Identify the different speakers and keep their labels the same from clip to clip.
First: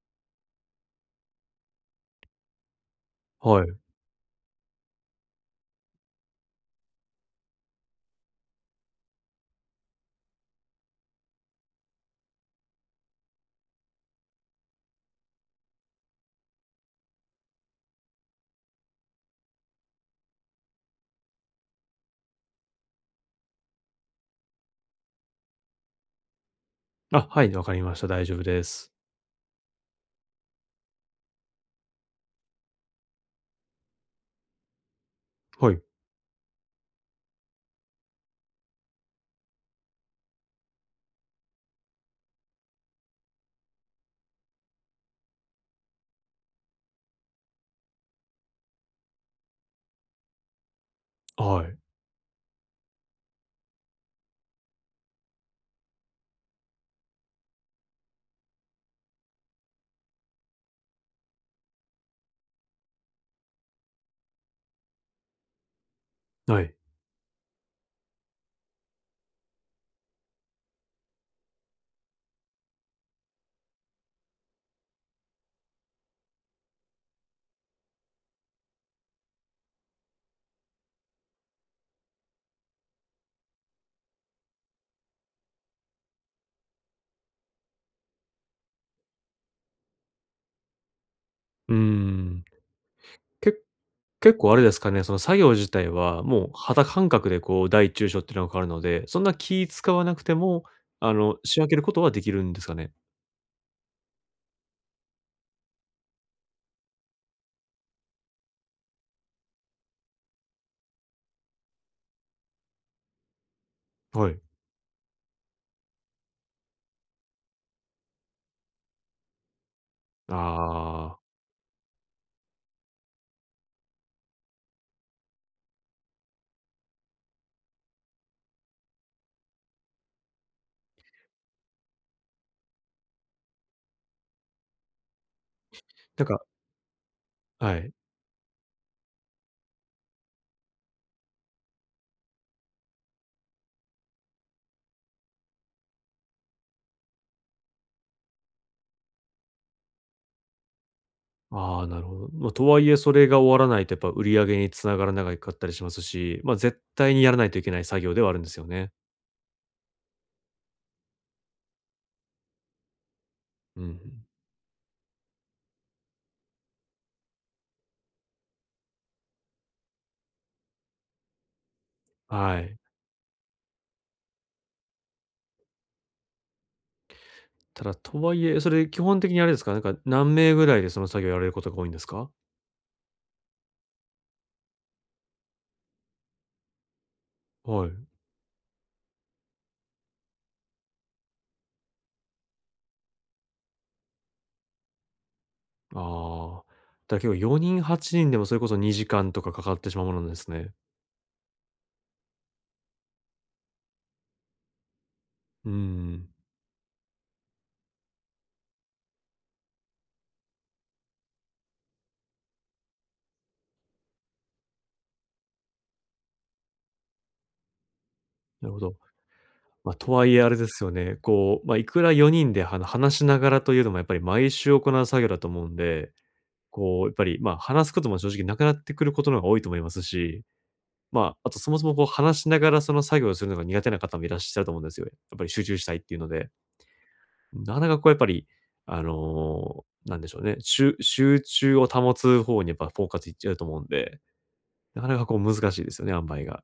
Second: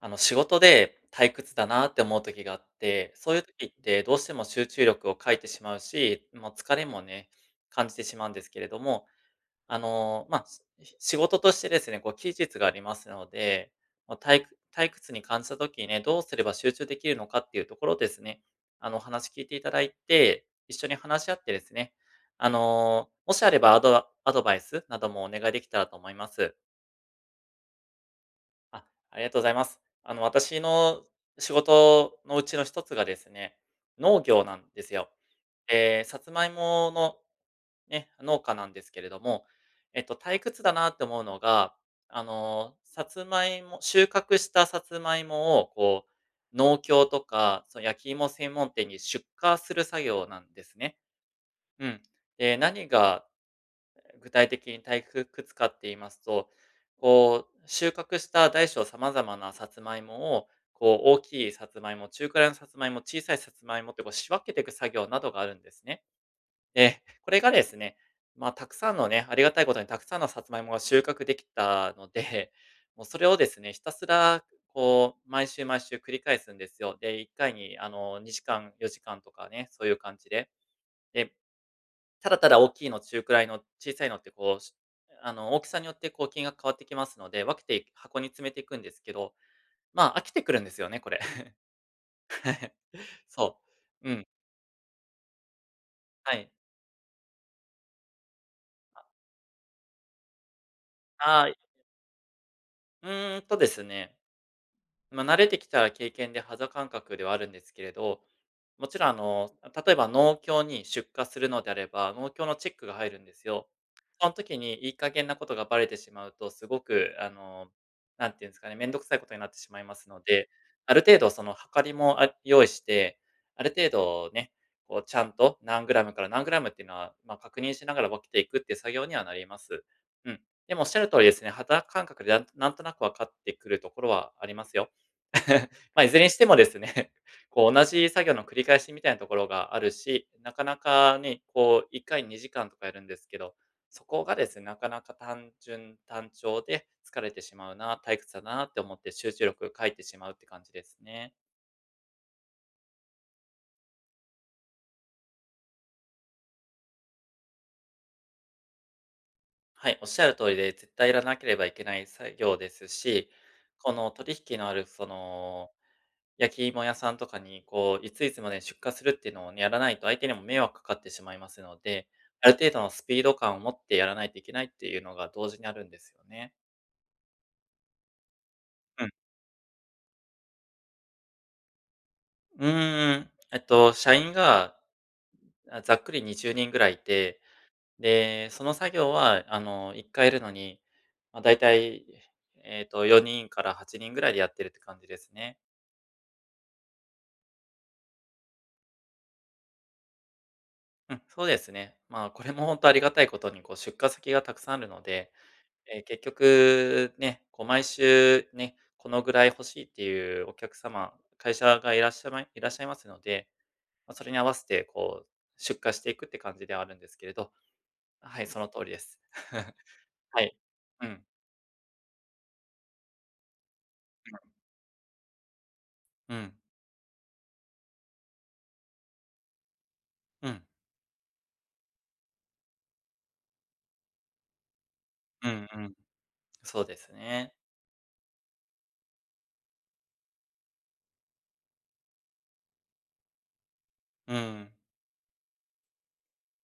Speaker 1: 仕事で退屈だなって思う時があって、そういう
Speaker 2: は
Speaker 1: 時
Speaker 2: い。
Speaker 1: ってどうしても集中力を欠いてしまうし、もう疲れもね、感じてしまうんですけれども、まあ、仕事としてですね、こう期日がありますので、もうたい退屈に感じた時にね、どうすれば集中できるのかっていうところですね、お話聞いていただいて、一緒に話し合ってですね、もしあればアドバイスなどもお願いできたらと思います。
Speaker 2: あ、はい、わかりました。大丈夫で
Speaker 1: あ、
Speaker 2: す。
Speaker 1: ありがとうございます。あの、私の仕事のうちの一つがですね、農業なんですよ。
Speaker 2: はい。
Speaker 1: え、さつまいものね、農家なんですけれども、退屈だなって思うのが、さつまいもを、こう、農協とか、その焼き芋専門店に出荷する作業なんですね。
Speaker 2: はい。
Speaker 1: うん。で、何が具体的にたいくつかって言いますと、こう、収穫した大小様々なさつまいもを、こう、大きいさつまいも、中くらいのさつまいも、小さいさつまいもって、こう、仕分けていく作業などがあるんですね。
Speaker 2: はい。
Speaker 1: で、これがですね、まあ、たくさんのね、ありがたいことにたくさんのさつまいもが収穫できたので、もうそれをですね、ひたすら、こう、毎週毎週繰り返すんですよ。で、1回に、2時間、4時間とかね、そういう感じで。で、ただただ大きいの、中くらいの、小さいのってこう、あの、大きさによってこう金額変わってきますので、分けて箱に詰めていくんですけど、まあ、飽きてくるんですよね、これ。
Speaker 2: うーん。け
Speaker 1: そう。うん、
Speaker 2: 結構あれですかね、その作業自体は、
Speaker 1: は
Speaker 2: も
Speaker 1: い。
Speaker 2: う肌感覚でこう大中小っていうのが変わるの
Speaker 1: あ、
Speaker 2: で、そんな気使わなくても、
Speaker 1: う
Speaker 2: 仕分けることはできるんですかね？
Speaker 1: ーんとですね、まあ、慣れてきたら経験で肌感覚ではあるんですけれど、もちろんあの、例えば農協に出荷するのであれば、農協のチェックが入るんですよ。そ
Speaker 2: は
Speaker 1: の
Speaker 2: い。
Speaker 1: 時にいい加減なことがバレてしまうと、すごくあの、何ていうんですかね、面倒くさいことになってしまいますので、ある
Speaker 2: あ
Speaker 1: 程
Speaker 2: あ、
Speaker 1: 度その量りも、用意して、ある程度ね、こうちゃんと何グラムから何グラムっていうのは、まあ、確認しながら分けていくっていう作業にはなります。うん。でもおっしゃる通りですね、肌感覚でなんとなく分かってくるところはありますよ。まあ、いず
Speaker 2: な
Speaker 1: れ
Speaker 2: ん
Speaker 1: にし
Speaker 2: か
Speaker 1: てもですね、こう
Speaker 2: は
Speaker 1: 同
Speaker 2: い。
Speaker 1: じ作業の繰り返しみたいなところがあるし、なかなかね、こう1回2時間とかやるんですけど、そこがですね、なかなか単純単調で疲れてしまうな、退屈だなって思って集中力欠いてしまうって感じですね。
Speaker 2: ああ、なるほど。まあ、とはいえそれが終わらないとやっぱ売り上げに繋がらないかったりしますし、まあ、絶対にやらないといけない作業ではあるんですよね。
Speaker 1: はい、おっしゃる通りで、絶対やらなければいけない作業ですし、
Speaker 2: う
Speaker 1: この
Speaker 2: ん。
Speaker 1: 取引のあるその焼き芋屋さんとかに、こう、いついつまでに出荷するっていうのをね、やらないと相手にも迷惑かかってしまいますので、ある
Speaker 2: は
Speaker 1: 程
Speaker 2: い。
Speaker 1: 度のスピード感を持ってやらないといけないっていうのが同時にあるんですよね。
Speaker 2: ただ、とはいえ、それ基
Speaker 1: うん。
Speaker 2: 本的にあれですか、なんか何名ぐらいでその作業やられることが多いんですか？
Speaker 1: 社員が、ざっくり20人ぐらいいて、
Speaker 2: はい。
Speaker 1: で、その作業は、1回やるのに、まあ、だいたい、4人から8人ぐらいでやってるって感じですね。
Speaker 2: ああ、だ結構4人、8人でもそれこそ2時間とかかかってしまうものなんですね。
Speaker 1: うん、そうですね。まあ、これも本当ありがたいことに、こう、出荷先がたくさんあるので、
Speaker 2: う
Speaker 1: 結
Speaker 2: ん、
Speaker 1: 局ね、こう毎週ね、このぐらい欲しいっていうお客様、会社がいらっしゃいますので、まあ、それに合わせてこう出荷していくって感じではあるんですけれど、はい、その
Speaker 2: なるほ
Speaker 1: 通り
Speaker 2: ど。
Speaker 1: です。
Speaker 2: まあ、とはい
Speaker 1: は
Speaker 2: えあ
Speaker 1: い。
Speaker 2: れですよ
Speaker 1: う
Speaker 2: ね、
Speaker 1: ん、
Speaker 2: こう、まあ、いくら4人で話しながらというのもやっぱり毎週行う作業だと思うんで、
Speaker 1: うん、
Speaker 2: こうやっぱり、まあ、話すことも正直なくなってくることの方が多いと思いますし、
Speaker 1: うん、
Speaker 2: まあ、あとそもそもこう話しながらその作業をするのが苦手な方もいらっしゃると思うんですよ。やっぱ
Speaker 1: う
Speaker 2: り集
Speaker 1: ん
Speaker 2: 中
Speaker 1: う
Speaker 2: した
Speaker 1: ん。
Speaker 2: いっていうので。
Speaker 1: そうですね。
Speaker 2: なかなかこうやっぱり、なんでしょうね、集中を保つ方にやっぱフォーカスいっちゃうと思うんで、
Speaker 1: うん。
Speaker 2: なかなかこう難しいですよね、塩梅が。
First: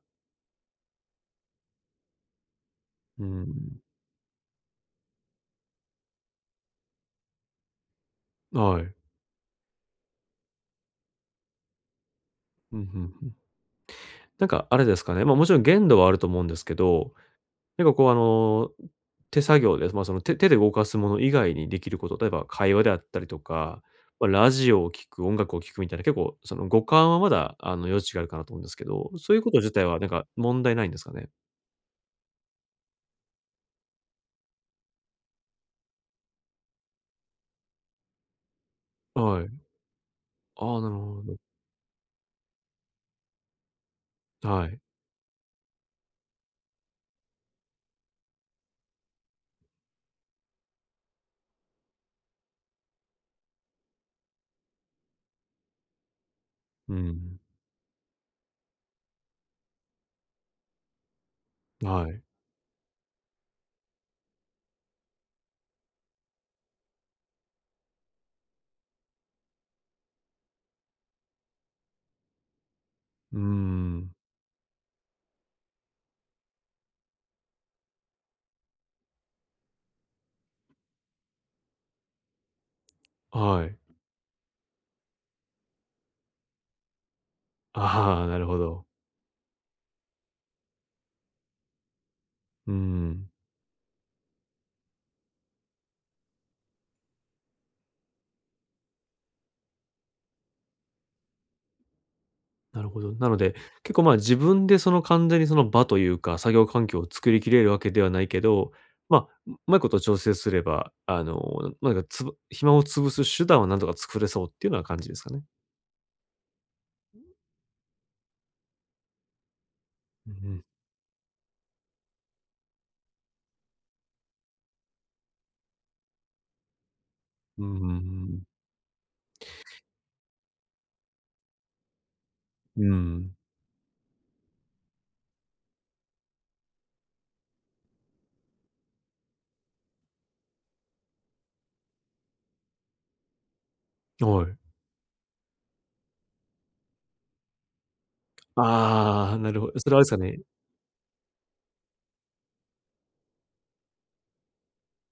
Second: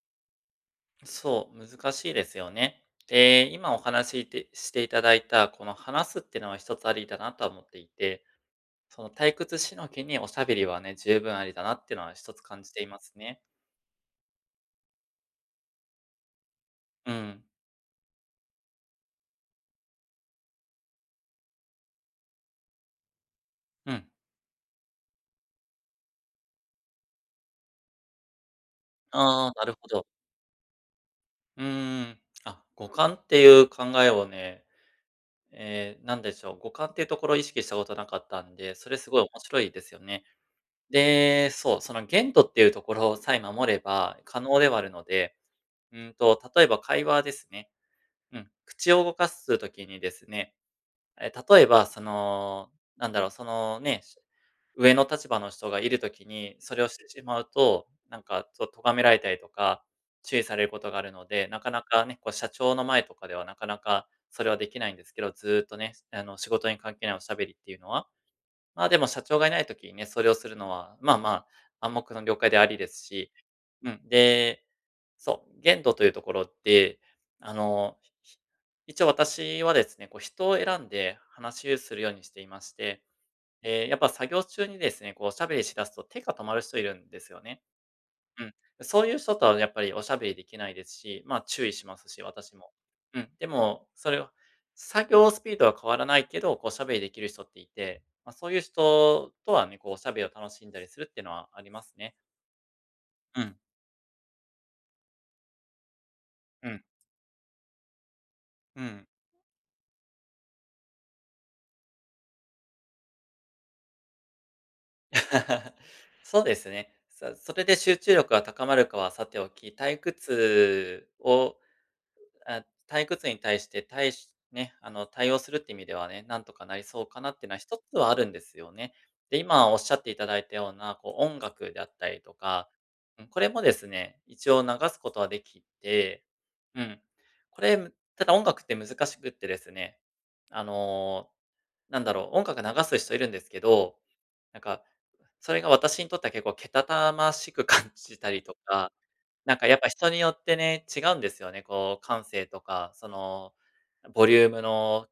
Speaker 1: そう、難しいですよね。
Speaker 2: う
Speaker 1: で、今お
Speaker 2: ん、
Speaker 1: 話しいてしていただいた、この話すっていうのは一つありだなとは思っていて、
Speaker 2: はい。
Speaker 1: その退屈しのきにおしゃべりはね、十分ありだなっていうのは一つ感じ
Speaker 2: うん、
Speaker 1: て
Speaker 2: う
Speaker 1: います
Speaker 2: んうん。
Speaker 1: ね。
Speaker 2: なんかあれですかね、ま、もちろん限度はあると思うんですけ
Speaker 1: う
Speaker 2: ど、
Speaker 1: ん。
Speaker 2: なんかこう手作業で、ま、その手で動かすもの以外にできること、例えば会話であったりとか、
Speaker 1: うん。
Speaker 2: ま、ラジオを聞く、音楽を聞くみたいな、結構その五感はまだ余地があるかなと思うんですけど、そういう
Speaker 1: あ
Speaker 2: こ
Speaker 1: あ、
Speaker 2: と
Speaker 1: な
Speaker 2: 自
Speaker 1: る
Speaker 2: 体
Speaker 1: ほ
Speaker 2: は
Speaker 1: ど。
Speaker 2: なんか問題ないんですかね？
Speaker 1: 五感っていう考えをね、なんでしょう、五感っていうところを意識したことなかったんで、それすごい面
Speaker 2: は
Speaker 1: 白
Speaker 2: い。
Speaker 1: いですよね。
Speaker 2: ああ、なるほど。
Speaker 1: で、そう、その限度っていうところさえ守れば可能
Speaker 2: は
Speaker 1: では
Speaker 2: い。
Speaker 1: あるので、うんと、例えば会話ですね。うん、口を動かすときにですね、例えば、その、なんだろう、そのね、上の立場の人がいるときに、それを
Speaker 2: う
Speaker 1: してし
Speaker 2: ん。
Speaker 1: まうと、なんかちょっと咎められたりとか、注意されることがあるので、なかなか
Speaker 2: は
Speaker 1: ね、
Speaker 2: い。
Speaker 1: こう社長の前とかではなかなかそれはできないんですけど、ずーっとね、仕事に関係ないおしゃべりっていうのは、まあ、でも社長がいないときにね、それをするのは、まあまあ、暗黙の了解でありですし、
Speaker 2: う
Speaker 1: うん、
Speaker 2: ん。
Speaker 1: で、そう、限度というところで、あの、ひ一応私はですね、こう人を選んで話をするようにしていまして、
Speaker 2: はい。
Speaker 1: やっぱ作業中にですね、こうおしゃべりしだすと手が止まる人いるんですよね。
Speaker 2: ああ、な
Speaker 1: う
Speaker 2: る
Speaker 1: ん。
Speaker 2: ほど。
Speaker 1: そういう人とはやっぱりおしゃべりできないですし、まあ、注意しますし、私
Speaker 2: う
Speaker 1: も。う
Speaker 2: ん。
Speaker 1: ん、でも、それを作業スピードは変わらないけど、こうおしゃべりできる人っていて、まあ、そういう人とはね、こうおしゃべりを楽しんだりするっていうのはありますね。
Speaker 2: なるほど。なの
Speaker 1: う
Speaker 2: で、
Speaker 1: ん、
Speaker 2: 結構まあ自分でその完全にその場というか、作業
Speaker 1: うん、
Speaker 2: 環境を作りきれるわけではないけど、
Speaker 1: うん。
Speaker 2: まあ、うまいこと調整すれば、なんか暇を潰す手段はなんとか作れそうっていうような感じですかね。
Speaker 1: そうですね。それで集中力が高まるかはさておき、退
Speaker 2: うんうん。
Speaker 1: 屈を、あ、退屈に対してね、あの、対応するって意味ではね、なんとかなりそうかなっていうのは
Speaker 2: うんう
Speaker 1: 一
Speaker 2: んう
Speaker 1: つはあるんで
Speaker 2: ん
Speaker 1: すよね。で、今おっしゃっていただいたような、こう、音楽であったりとか、
Speaker 2: うー
Speaker 1: うん、
Speaker 2: ん。
Speaker 1: これもですね、一応流すことはできて、うん。これ、ただ音楽って難しくってですね、あの、なんだろう、音楽流す人いるんですけど、
Speaker 2: はい。
Speaker 1: なんか、それが私にとっては結構けたたましく感じたりとか、
Speaker 2: ああ、な
Speaker 1: なん
Speaker 2: るほ
Speaker 1: か
Speaker 2: ど。
Speaker 1: やっぱ
Speaker 2: それはあれです
Speaker 1: 人
Speaker 2: か
Speaker 1: によ
Speaker 2: ね
Speaker 1: ってね、違うんですよね。こう、感性とか、その、ボリュームの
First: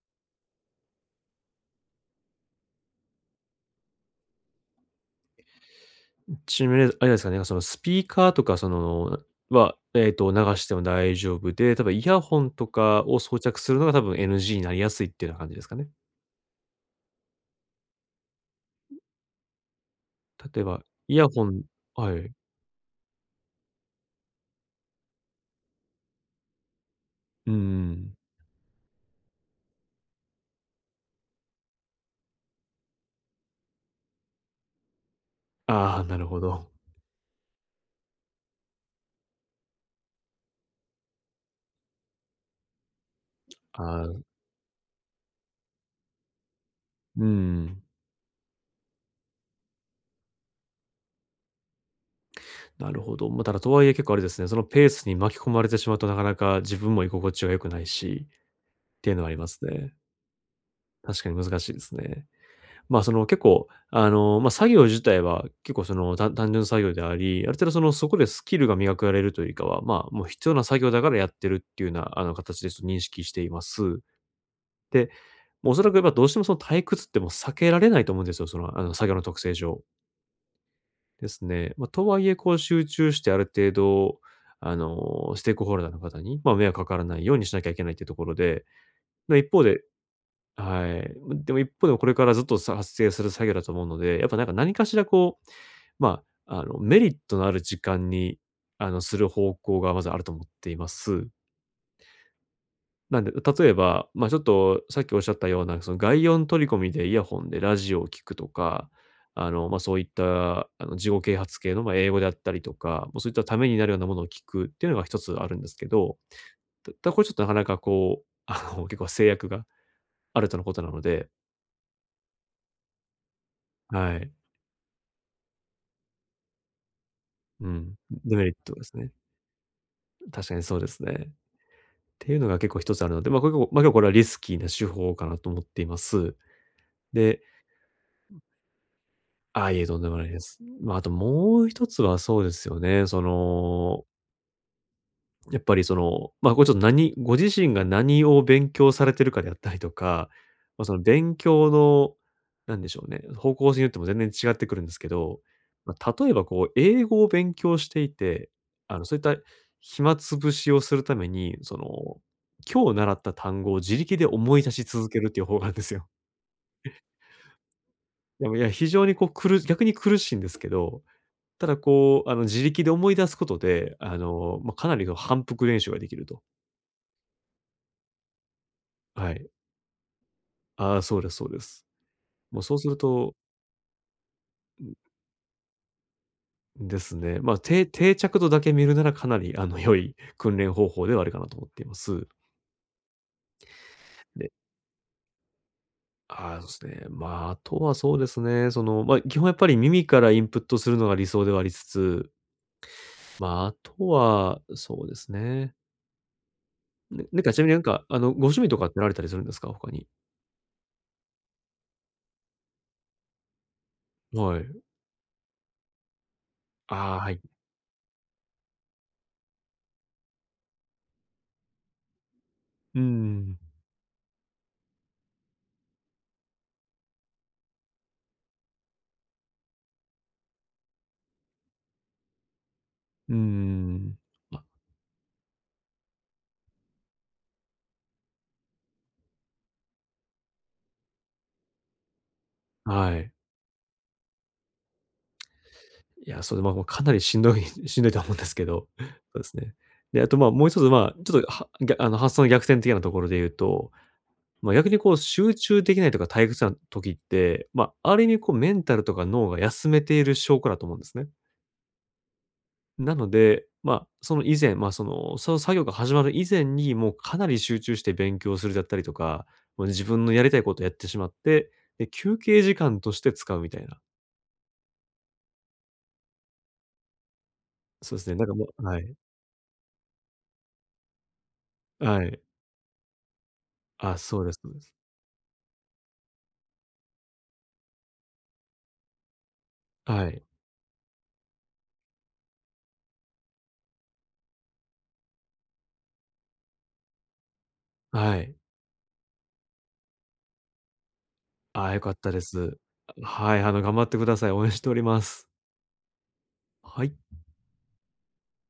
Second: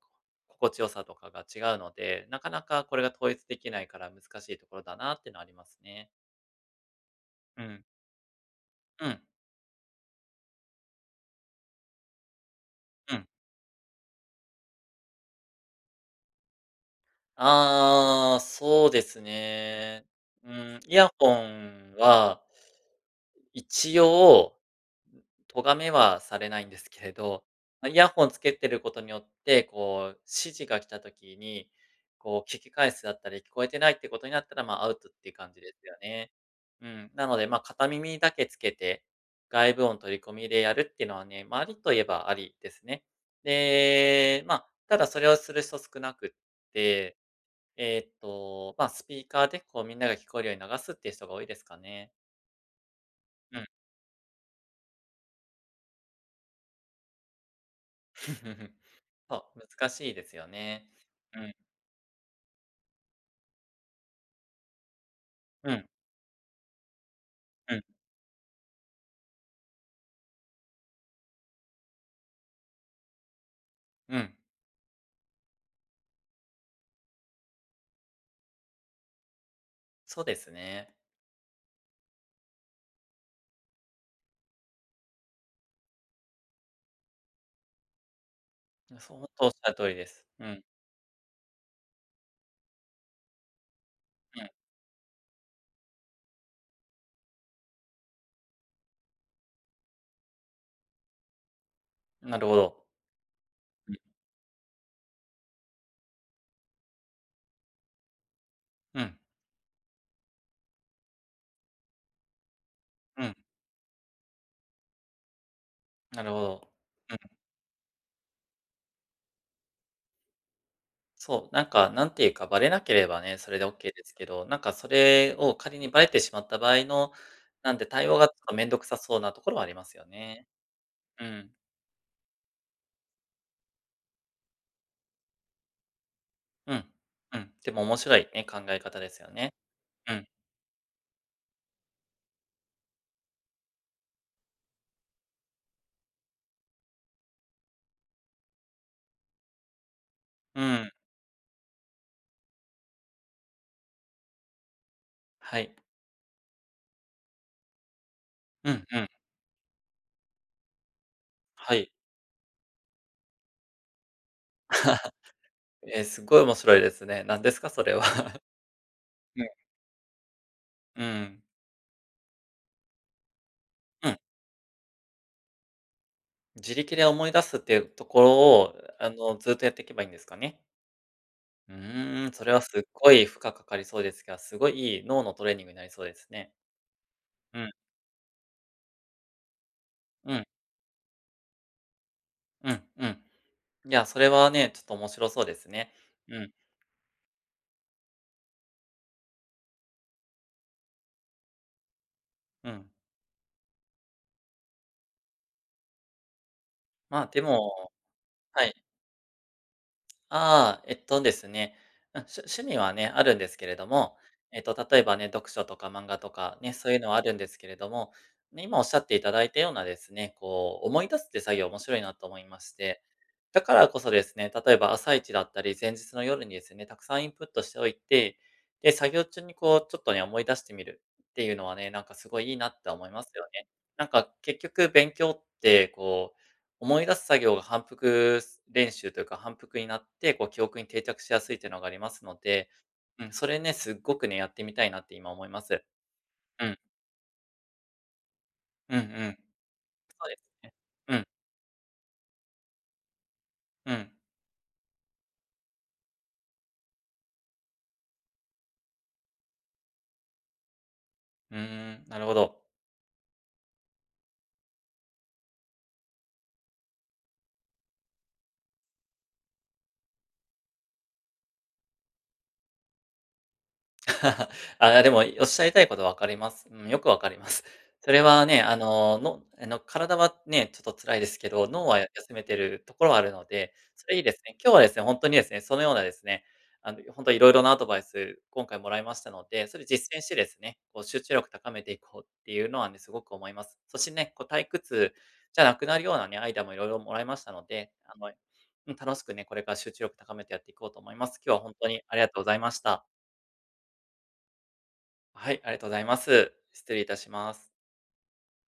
Speaker 1: 心地よさとかが違うので、なかなかこれが統一できないから難しいところだなっていうのはありますね。
Speaker 2: ちなみにあれですかね、その
Speaker 1: う
Speaker 2: ス
Speaker 1: ん。
Speaker 2: ピーカーとかそ
Speaker 1: う
Speaker 2: の、
Speaker 1: ん。
Speaker 2: は、流しても大丈夫で、多分イヤホンとか
Speaker 1: う
Speaker 2: を
Speaker 1: ん。
Speaker 2: 装着するのが多分 NG になりやすいっていうような感じですかね。
Speaker 1: ああ、そうですね。う
Speaker 2: 例え
Speaker 1: ん、
Speaker 2: ば、
Speaker 1: イヤ
Speaker 2: イヤ
Speaker 1: ホ
Speaker 2: ホン
Speaker 1: ン
Speaker 2: はい。
Speaker 1: は、一応咎めはされないんですけれど、
Speaker 2: う
Speaker 1: ま、イヤ
Speaker 2: ん。
Speaker 1: ホンつけてることによって、こう、指示が来た時に、こう、聞き返すだったり、聞こえてないってことになったら、まあ、アウトっていう感じですよ
Speaker 2: ああ、なる
Speaker 1: ね。
Speaker 2: ほど。
Speaker 1: うん、なので、まあ、片耳だけつけて、外部音取り込みでやるっていうのはね、まあ、ありといえばありですね。
Speaker 2: ああ、
Speaker 1: で、まあ、ただそれをする人少なくって、
Speaker 2: うん。
Speaker 1: まあ、スピーカーで、こう、みんなが聞こえるように流すっていう人が多いですかね。
Speaker 2: なるほど。ま、た
Speaker 1: う
Speaker 2: だ
Speaker 1: ん。
Speaker 2: とはいえ結構あれですね、そのペースに巻き込まれてしまうとなかなか自分も居心地が良くないし、っ ていうのはあり
Speaker 1: そ
Speaker 2: ま
Speaker 1: う、
Speaker 2: す
Speaker 1: 難
Speaker 2: ね。
Speaker 1: しいですよね。
Speaker 2: 確かに
Speaker 1: うん。
Speaker 2: 難しいですね。まあ、その結構、ま、作業自体は
Speaker 1: う
Speaker 2: 結構
Speaker 1: ん、
Speaker 2: その、単純作業であり、ある程度
Speaker 1: う
Speaker 2: そ
Speaker 1: ん、
Speaker 2: の、そこでスキルが磨かれるというよりかは、まあ、もう必要な作業だからやってるっていうような、形でちょっと認識しています。
Speaker 1: うん。
Speaker 2: で、もうおそらくやっぱどうしてもその退屈ってもう避けられないと思うんですよ、その、作業の特性上。
Speaker 1: そうですね。
Speaker 2: ですね。まあ、とはいえ、こう集中してある程度、ステークホルダーの方に、まあ、迷惑かからないようにしなきゃいけないっていうところで、
Speaker 1: そう、ほん
Speaker 2: ま、
Speaker 1: とお
Speaker 2: 一
Speaker 1: っし
Speaker 2: 方
Speaker 1: ゃる
Speaker 2: で
Speaker 1: 通りです。うん、
Speaker 2: はい。までも一方でこれからずっと発生する作業だと思うので、やっぱな
Speaker 1: う
Speaker 2: ん
Speaker 1: ん。
Speaker 2: か何かしらこう、まあ、メリットのある時間に、する方向がまずあると思っています。
Speaker 1: なるほど。
Speaker 2: なんで、例えば、まあ、ちょっとさっきおっしゃったような、その外音取り込みでイヤホンでラジオを聞くとか、
Speaker 1: うん、
Speaker 2: まあ、そういった、自己啓発系の、まあ、英語であったりとか、もう
Speaker 1: う
Speaker 2: そういっ
Speaker 1: ん、
Speaker 2: たためになるようなものを聞くっていうのが一つあるんですけど、
Speaker 1: なるほど。
Speaker 2: ただ
Speaker 1: う
Speaker 2: これち
Speaker 1: ん、
Speaker 2: ょっとなかなかこう、結構制約があるとのことなので、
Speaker 1: そう、なんか、なんていうか、バレなければね、それでオッケーです
Speaker 2: は
Speaker 1: け
Speaker 2: い。
Speaker 1: ど、なんかそれを仮にバレてしまった場合の、
Speaker 2: う
Speaker 1: なんで
Speaker 2: ん、
Speaker 1: 対応がちょ
Speaker 2: デメ
Speaker 1: っ
Speaker 2: リッ
Speaker 1: と面
Speaker 2: ト
Speaker 1: 倒
Speaker 2: で
Speaker 1: く
Speaker 2: す
Speaker 1: さ
Speaker 2: ね。
Speaker 1: そうなところはありますよ
Speaker 2: 確
Speaker 1: ね。
Speaker 2: かにそうですね。
Speaker 1: う
Speaker 2: っ
Speaker 1: ん、
Speaker 2: ていうのが結構一つあるので、まあ、これ結構、まあ、結構これはリスキーな手法かなと思っています。
Speaker 1: うん、う
Speaker 2: で
Speaker 1: ん。でも面白いね、考え方ですよね。
Speaker 2: ああ、いえ、とんで
Speaker 1: う
Speaker 2: もな
Speaker 1: ん、
Speaker 2: いです。まあ、あともう一つはそうですよね、そのやっぱりその、まあ、これちょっと何ご自身が何を勉強されてるかであったりとか、
Speaker 1: う
Speaker 2: まあ、
Speaker 1: ん、
Speaker 2: その勉強の、なんでしょうね、方向性によっても全然違ってくるんですけど、
Speaker 1: はい。
Speaker 2: まあ、例えばこう英語を勉強していて、
Speaker 1: うん、うん、
Speaker 2: そういった暇つぶしをするために、
Speaker 1: は
Speaker 2: その、
Speaker 1: い。
Speaker 2: 今日習った単語を自力で思い出し続 けるっていう方法があるんです
Speaker 1: えー
Speaker 2: よ。
Speaker 1: すごい面白いですね。なんですか、それは。
Speaker 2: でも、いや、非常にこう、
Speaker 1: うん、
Speaker 2: 逆に苦しいんですけど、
Speaker 1: うん、うん。
Speaker 2: ただこう、自力で思い出すことで、まあ、かなりの反復練習ができると。
Speaker 1: 自力で思い出すっていうところを、
Speaker 2: はい。
Speaker 1: ずっとやっていけばいいんですかね。
Speaker 2: ああ、そうですそうで
Speaker 1: う
Speaker 2: す。
Speaker 1: ーん、それ
Speaker 2: も
Speaker 1: は
Speaker 2: う
Speaker 1: す
Speaker 2: そう
Speaker 1: っ
Speaker 2: する
Speaker 1: ごい
Speaker 2: と、
Speaker 1: 負荷かかりそうですが、すごいいい脳のトレーニングになりそうですね。
Speaker 2: ん、ですね、まあ、
Speaker 1: うん、
Speaker 2: 定着度だけ見るならかなり、良い
Speaker 1: うん、
Speaker 2: 訓練方法ではあるかなと思っています。
Speaker 1: うん、うん。いや、それ
Speaker 2: で、
Speaker 1: はね、ちょっと面白そうですね。うん、
Speaker 2: ああ、そうですね。まあ、あとはそうですね、その、まあ、基本やっぱり耳からインプットするのが理想ではありつつ、
Speaker 1: うん。
Speaker 2: まあ、あとは、そうですね。な
Speaker 1: まあ、
Speaker 2: な
Speaker 1: で
Speaker 2: んかちなみになん
Speaker 1: も
Speaker 2: か、ご趣
Speaker 1: は
Speaker 2: 味と
Speaker 1: い。
Speaker 2: かってなられたりするんですか？他に。
Speaker 1: ああ、えっとですね、うん、趣味はね、あるんですけれども、
Speaker 2: はい。
Speaker 1: 例えばね、読書とか漫画とかね、そういうの
Speaker 2: あ
Speaker 1: は
Speaker 2: あ、
Speaker 1: あ
Speaker 2: は
Speaker 1: るん
Speaker 2: い。
Speaker 1: ですけれども、ね、今おっしゃっていただいたようなですね、こう、思い出すって作業面白いなと思いまし
Speaker 2: う
Speaker 1: て、
Speaker 2: んう
Speaker 1: だ
Speaker 2: ん
Speaker 1: からこそですね、例えば朝一だったり、前日の夜にですね、たくさんインプットしておいて、で、作業中にこう、ちょっとね、思い出してみるっていうのはね、なんかすごいいいなって思います
Speaker 2: うんう
Speaker 1: よね。なん
Speaker 2: ん。
Speaker 1: か結局勉強ってこう思い出す作業が反復練習というか、反復になって、こう記憶に定着しやすいというのがありますので、
Speaker 2: あ、は
Speaker 1: う
Speaker 2: い。
Speaker 1: ん、それね、すっごくね、やってみたいなって今思います。
Speaker 2: いや、それ、
Speaker 1: う
Speaker 2: まあ、
Speaker 1: ん、
Speaker 2: もうかなりしんどい しんどいとは思うんですけど、
Speaker 1: うんう
Speaker 2: そう
Speaker 1: ん。
Speaker 2: ですね。で、
Speaker 1: そ
Speaker 2: あ
Speaker 1: うで
Speaker 2: と、
Speaker 1: す
Speaker 2: まあ、もう
Speaker 1: ね。
Speaker 2: 一つ、ま
Speaker 1: う
Speaker 2: あ、
Speaker 1: ん、
Speaker 2: ちょっと、はぎゃあの、発想の逆転的なところで言うと、
Speaker 1: うん。
Speaker 2: まあ、逆にこう集中できないとか退屈な時って、まあ、ある意味こうメンタルとか脳が休めている証拠だと思うんですね。
Speaker 1: うーん、なるほど。
Speaker 2: なので、まあ、その以前、まあ、その、その作業が始まる以前に、もうかなり集中して勉強するだったりとか、もう自分のやりたいことをやってしまって、で、休憩時間として使うみたいな。
Speaker 1: あ、でも、おっしゃりたいこと分かります。うん、よく分かります。そ
Speaker 2: そう
Speaker 1: れ
Speaker 2: ですね、な
Speaker 1: は
Speaker 2: んか
Speaker 1: ね、
Speaker 2: も
Speaker 1: あ
Speaker 2: うはい、
Speaker 1: の、のあの、体はね、ちょっと辛いですけど、脳は
Speaker 2: は
Speaker 1: 休
Speaker 2: い。
Speaker 1: めてるところはあるので、そ
Speaker 2: あ、
Speaker 1: れいいで
Speaker 2: そ
Speaker 1: す
Speaker 2: うで
Speaker 1: ね。
Speaker 2: すそ
Speaker 1: 今
Speaker 2: う
Speaker 1: 日
Speaker 2: で
Speaker 1: はで
Speaker 2: す。
Speaker 1: すね、本当にですね、そのようなですね、あの、本当いろいろなアドバイス、今回もらいましたので、それ実践し
Speaker 2: は
Speaker 1: て
Speaker 2: い。
Speaker 1: ですね、こう集中力高めていこうっていうのはね、すごく思います。そしてね、こう退屈じゃなくなるようなね、アイデアもいろいろもらいましたので、あの、
Speaker 2: はい。
Speaker 1: うん、楽しくね、これから集中力高めてやっていこうと思います。今日は本
Speaker 2: あ
Speaker 1: 当
Speaker 2: あ、良
Speaker 1: に
Speaker 2: かっ
Speaker 1: ありが
Speaker 2: たで
Speaker 1: とうございま
Speaker 2: す。
Speaker 1: した。
Speaker 2: はい、頑張ってください。応援しております。
Speaker 1: はい、ありがとうございます。失礼
Speaker 2: は
Speaker 1: い
Speaker 2: い。
Speaker 1: たします。